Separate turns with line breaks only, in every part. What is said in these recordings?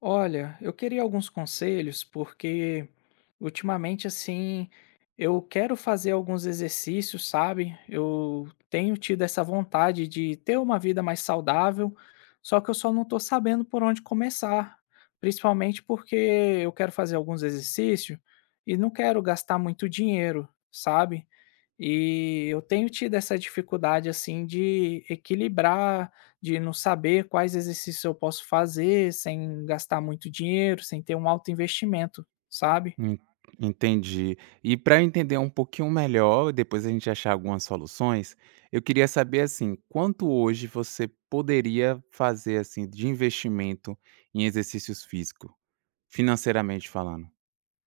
Olha, eu queria alguns conselhos porque ultimamente assim, eu quero fazer alguns exercícios, sabe? Eu tenho tido essa vontade de ter uma vida mais saudável, só que eu só não estou sabendo por onde começar, principalmente porque eu quero fazer alguns exercícios e não quero gastar muito dinheiro, sabe? E eu tenho tido essa dificuldade, assim, de equilibrar, de não saber quais exercícios eu posso fazer sem gastar muito dinheiro, sem ter um alto investimento, sabe?
En entendi. E para entender um pouquinho melhor, depois a gente achar algumas soluções, eu queria saber, assim, quanto hoje você poderia fazer, assim, de investimento em exercícios físico, financeiramente falando?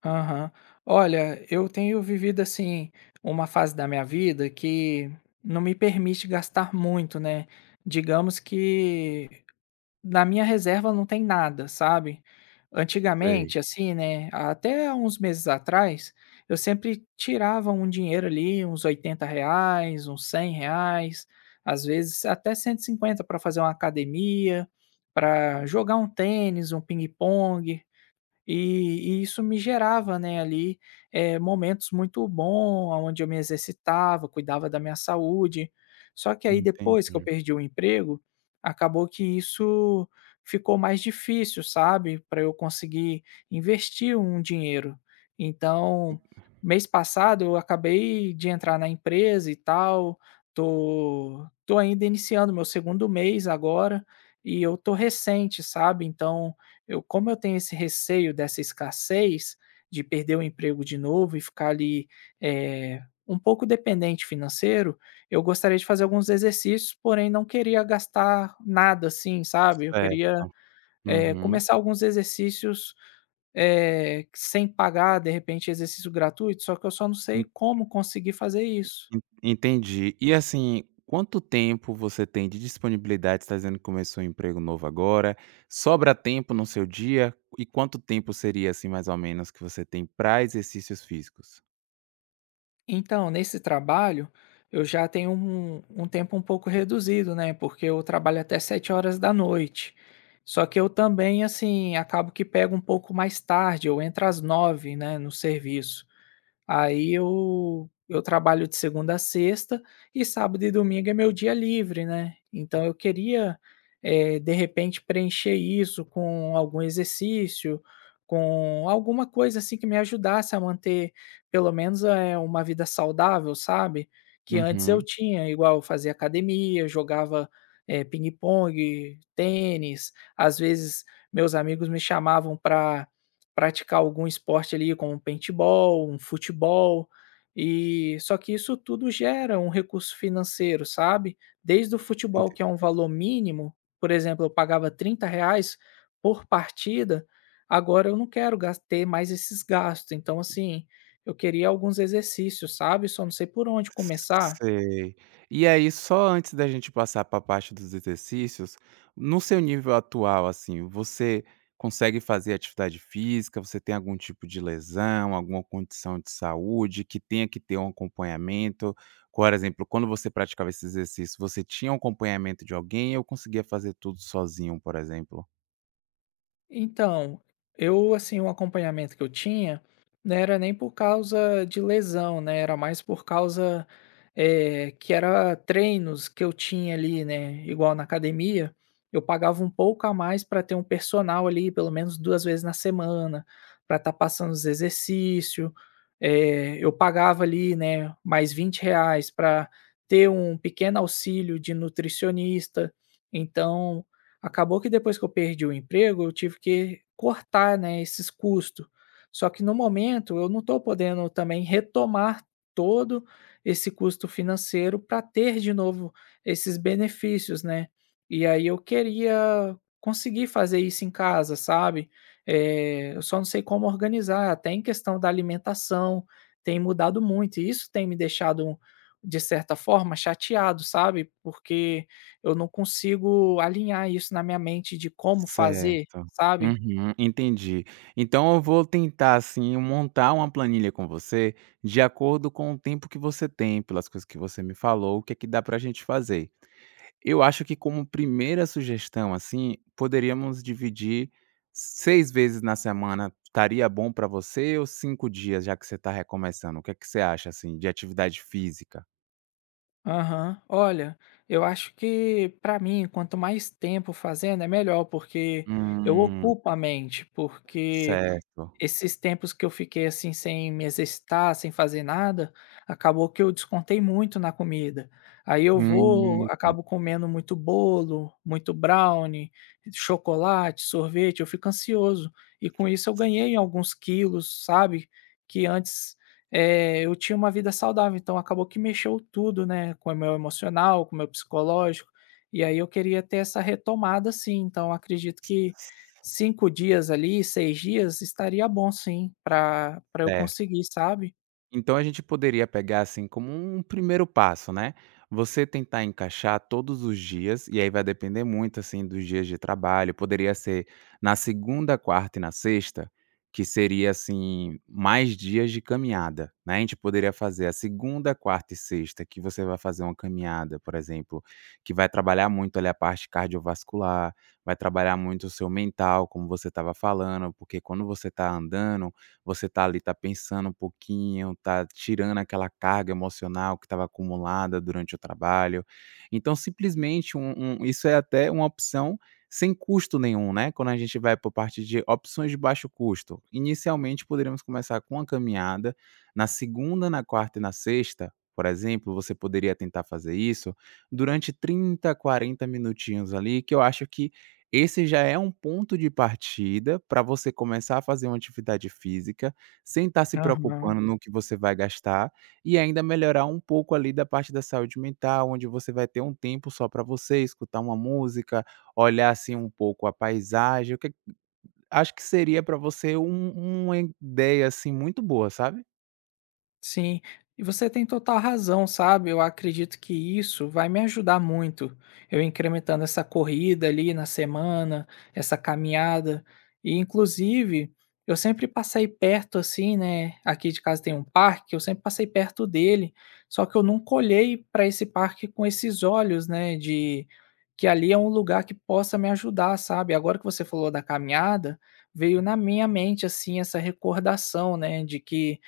Aham. Olha, eu tenho vivido, assim, uma fase da minha vida que não me permite gastar muito, né? Digamos que na minha reserva não tem nada, sabe.
Sei,
Antigamente, assim, né, até uns meses atrás, eu sempre tirava um dinheiro ali, uns 80 reais, uns 100 reais, às vezes até 150 para fazer uma academia, para jogar um tênis, um ping-pong. E isso me gerava, né, ali, momentos muito bom, onde eu me exercitava, cuidava da minha saúde. Só que aí depois que eu
entendi.
perdi o emprego, acabou que isso ficou mais difícil, sabe, para eu conseguir investir um dinheiro. Então, mês passado eu acabei de entrar na empresa e tal, tô ainda iniciando meu segundo mês agora, e eu tô recente, sabe, então eu como eu tenho esse receio dessa escassez, de perder o emprego de novo e ficar ali, eh, um pouco dependente financeiro, eu gostaria de fazer alguns exercícios, porém não queria gastar nada, assim, sabe. Eu queria,
Certo. Uhum.
começar alguns exercícios, sem pagar, de repente, exercício gratuito, só que eu só não sei como conseguir fazer isso.
En entendi. E assim, quanto tempo você tem de disponibilidade? Está dizendo que começou um emprego novo agora. Sobra tempo no seu dia? E quanto tempo seria, assim, mais ou menos, que você tem para exercícios físicos?
Então, nesse trabalho, eu já tenho um tempo um pouco reduzido, né? Porque eu trabalho até 7 horas da noite. Só que eu também, assim, acabo que pego um pouco mais tarde, eu entro às 9, né, no serviço. Aí eu trabalho de segunda a sexta e sábado e domingo é meu dia livre, né. Então eu queria, de repente preencher isso com algum exercício, com alguma coisa, assim, que me ajudasse a manter pelo menos, uma vida saudável, sabe. Que antes eu
Uhum.
tinha, igual eu fazia academia, eu jogava, pingue-pongue, tênis, às vezes meus amigos me chamavam para praticar algum esporte ali como um paintball, um futebol, e só que isso tudo gera um recurso financeiro, sabe. Desde o futebol que é um valor mínimo, por exemplo, eu pagava 30 reais por partida, agora eu não quero gas ter mais esses gastos, então assim, eu queria alguns exercícios, sabe, só não sei por onde começar.
Sei. E aí, só antes da gente passar para a parte dos exercícios, no seu nível atual, assim, você consegue fazer atividade física? Você tem algum tipo de lesão, alguma condição de saúde que tenha que ter um acompanhamento? Por exemplo, quando você praticava esse exercício, você tinha um acompanhamento de alguém ou conseguia fazer tudo sozinho, por exemplo?
Então, eu assim, o acompanhamento que eu tinha, não era nem por causa de lesão, né, era mais por causa, que era treinos que eu tinha ali, né, igual na academia, eu pagava um pouco a mais para ter um personal ali pelo menos 2 vezes na semana, para estar passando os exercício, eu pagava ali, né, mais 20 reais para ter um pequeno auxílio de nutricionista, então acabou que depois que eu perdi o emprego, eu tive que cortar, né, esses custos. Só que no momento eu não estou podendo também retomar todo esse custo financeiro para ter de novo esses benefícios, né. E aí eu queria conseguir fazer isso em casa, sabe. Eu só não sei como organizar, até em questão da alimentação, tem mudado muito e isso tem me deixado, de certa forma, chateado, sabe. Porque eu não consigo alinhar isso na minha mente de como fazer,
Certo.
sabe?
Uhum, entendi. Então eu vou tentar, assim, montar uma planilha com você de acordo com o tempo que você tem, pelas coisas que você me falou, o que é que dá pra gente fazer. Eu acho que como primeira sugestão, assim, poderíamos dividir 6 vezes na semana, estaria bom pra você ou 5 dias, já que você está recomeçando? O que é que você acha, assim, de atividade física?
Aham. Olha, eu acho que para mim, quanto mais tempo fazendo é melhor, porque eu
Hum,
ocupo a mente, porque
certo.
esses tempos que eu fiquei, assim, sem me exercitar, sem fazer nada, acabou que eu descontei muito na comida. Aí eu vou
Hum,
acabo comendo muito bolo, muito brownie, chocolate, sorvete, eu fico ansioso. E com isso eu ganhei alguns quilos, sabe, que antes, eu tinha uma vida saudável, então acabou que mexeu tudo, né, com o meu emocional, com o meu psicológico, e aí eu queria ter essa retomada sim, então acredito que 5 dias ali, 6 dias, estaria bom sim, pra eu
certo.
conseguir, sabe?
Então a gente poderia pegar, assim, como um primeiro passo, né, você tentar encaixar todos os dias, e aí vai depender muito, assim, dos dias de trabalho, poderia ser na segunda, quarta e na sexta, que seria, assim, mais dias de caminhada, né, a gente poderia fazer a segunda, quarta e sexta que você vai fazer uma caminhada, por exemplo, que vai trabalhar muito ali a parte cardiovascular, vai trabalhar muito o seu mental, como você estava falando, porque quando você está andando, você tá ali, tá pensando um pouquinho, tá tirando aquela carga emocional que estava acumulada durante o trabalho. Então, simplesmente, um isso é até uma opção sem custo nenhum, né, quando a gente vai por parte de opções de baixo custo. Inicialmente, poderíamos começar com uma caminhada. Na segunda, na quarta e na sexta, por exemplo, você poderia tentar fazer isso durante 30, 40 minutinhos ali, que eu acho que esse já é um ponto de partida para você começar a fazer uma atividade física, sem estar se
Aham.
preocupando, uhum, no que você vai gastar, e ainda melhorar um pouco ali da parte da saúde mental, onde você vai ter um tempo só para você, escutar uma música, olhar assim um pouco a paisagem. O que acho que seria para você um uma ideia assim muito boa, sabe?
Sim, e você tem total razão, sabe? Eu acredito que isso vai me ajudar muito. Eu incrementando essa corrida ali na semana, essa caminhada. E inclusive, eu sempre passei perto assim, né? Aqui de casa tem um parque, eu sempre passei perto dele, só que eu nunca olhei para esse parque com esses olhos, né, de que ali é um lugar que possa me ajudar, sabe? Agora que você falou da caminhada, veio na minha mente assim essa recordação, né, de que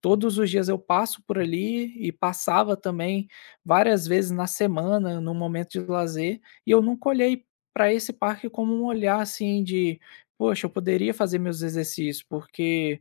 todos os dias eu passo por ali e passava também várias vezes na semana, num momento de lazer, e eu nunca olhei para esse parque como um olhar assim de: "Poxa, eu poderia fazer meus exercícios", porque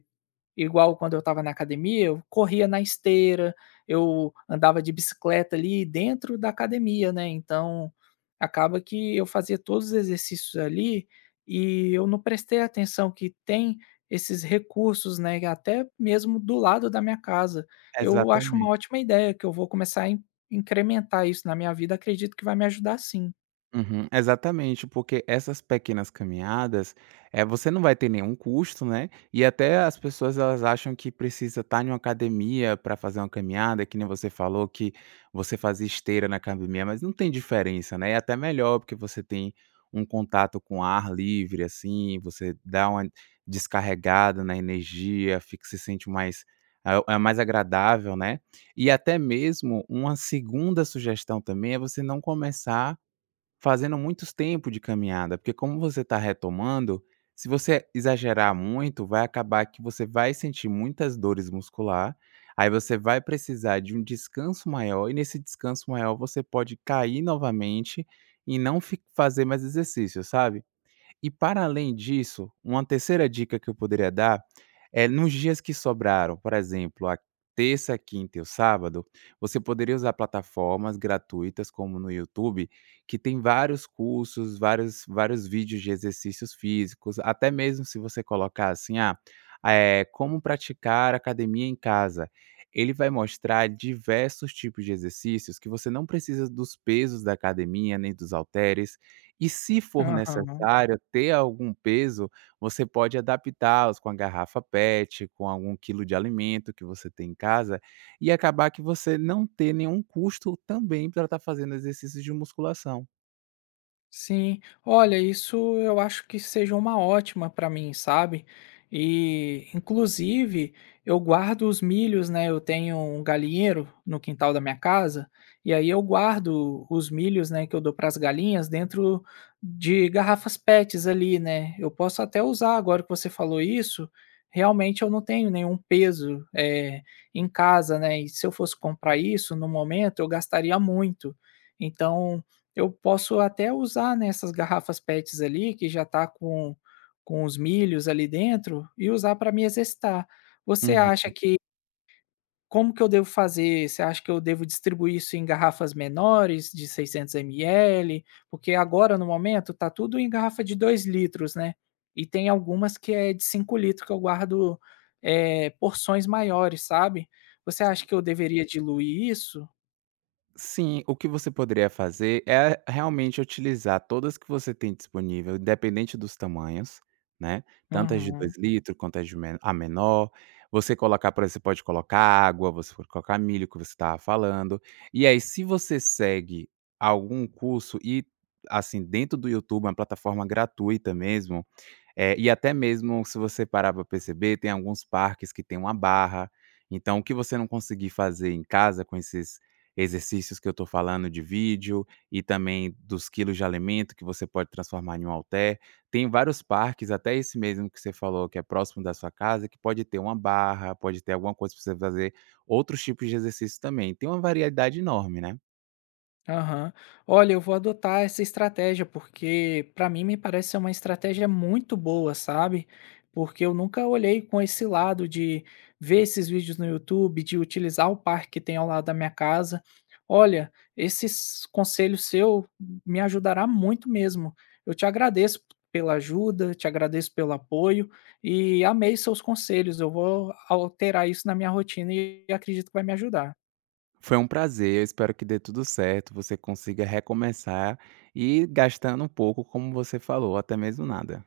igual quando eu estava na academia, eu corria na esteira, eu andava de bicicleta ali dentro da academia, né, então acaba que eu fazia todos os exercícios ali e eu não prestei atenção que tem esses recursos, né, até mesmo do lado da minha casa. Eu acho uma
Exatamente.
ótima ideia que eu vou começar a in incrementar isso na minha vida, acredito que vai me ajudar sim.
Uhum, exatamente, porque essas pequenas caminhadas, é você não vai ter nenhum custo, né, e até as pessoas elas acham que precisa estar em uma academia para fazer uma caminhada, que nem você falou que você fazia esteira na academia, mas não tem diferença, né, é até melhor, porque você tem um contato com ar livre, assim, você dá uma descarregada na energia, fica se sente mais é mais agradável, né, e até mesmo uma segunda sugestão também é você não começar fazendo muitos tempo de caminhada, porque como você está retomando, se você exagerar muito, vai acabar que você vai sentir muitas dores muscular, aí você vai precisar de um descanso maior e nesse descanso maior você pode cair novamente e não fi fazer mais exercício, sabe? E para além disso, uma terceira dica que eu poderia dar é nos dias que sobraram, por exemplo, a terça, a quinta e o sábado, você poderia usar plataformas gratuitas como no YouTube, que tem vários cursos, vários vídeos de exercícios físicos, até mesmo se você colocar assim, ah, é, como praticar academia em casa. Ele vai mostrar diversos tipos de exercícios que você não precisa dos pesos da academia, nem dos halteres, e se for
Aham.
necessário ter algum peso, você pode adaptá-los com a garrafa PET, com algum quilo de alimento que você tem em casa, e acabar que você não ter nenhum custo também para estar fazendo exercícios de musculação.
Sim, olha, isso eu acho que seja uma ótima para mim, sabe? E, inclusive, eu guardo os milhos, né? Eu tenho um galinheiro no quintal da minha casa, e aí eu guardo os milhos, né, que eu dou para as galinhas dentro de garrafas PETs ali, né? Eu posso até usar agora que você falou isso. Realmente eu não tenho nenhum peso em casa, né? E se eu fosse comprar isso no momento, eu gastaria muito. Então, eu posso até usar, nessas garrafas pets ali, que já tá com os milhos ali dentro, e usar para me exercitar. Você
Uhum.
acha que como que eu devo fazer? Você acha que eu devo distribuir isso em garrafas menores de 600 ml? Porque agora, no momento, tá tudo em garrafa de 2 litros, né, e tem algumas que é de 5 litros que eu guardo, porções maiores, sabe. Você acha que eu deveria diluir isso?
Sim, o que você poderia fazer é realmente utilizar todas que você tem disponível, independente dos tamanhos, né? Tanto as de 2
Uhum.
litros quanto as de menor. Você colocar, por exemplo, você pode colocar água, você pode colocar milho, que você estava falando. E aí, se você segue algum curso e, assim, dentro do YouTube, uma plataforma gratuita mesmo, é, e até mesmo se você parar para perceber, tem alguns parques que tem uma barra, então o que você não conseguir fazer em casa com esses exercícios que eu estou falando de vídeo e também dos quilos de alimento que você pode transformar em um halter, tem vários parques, até esse mesmo que você falou que é próximo da sua casa, que pode ter uma barra, pode ter alguma coisa para você fazer, outros tipos de exercício também, tem uma variedade enorme, né?
Aham. Olha, eu vou adotar essa estratégia, porque para mim me parece ser uma estratégia muito boa, sabe? Porque eu nunca olhei com esse lado de ver esses vídeos no YouTube, de utilizar o parque que tem ao lado da minha casa. Olha, esse conselho seu me ajudará muito mesmo. Eu te agradeço pela ajuda, te agradeço pelo apoio e amei seus conselhos. Eu vou alterar isso na minha rotina e acredito que vai me ajudar.
Foi um prazer, eu espero que dê tudo certo, você consiga recomeçar e gastando um pouco, como você falou, até mesmo nada.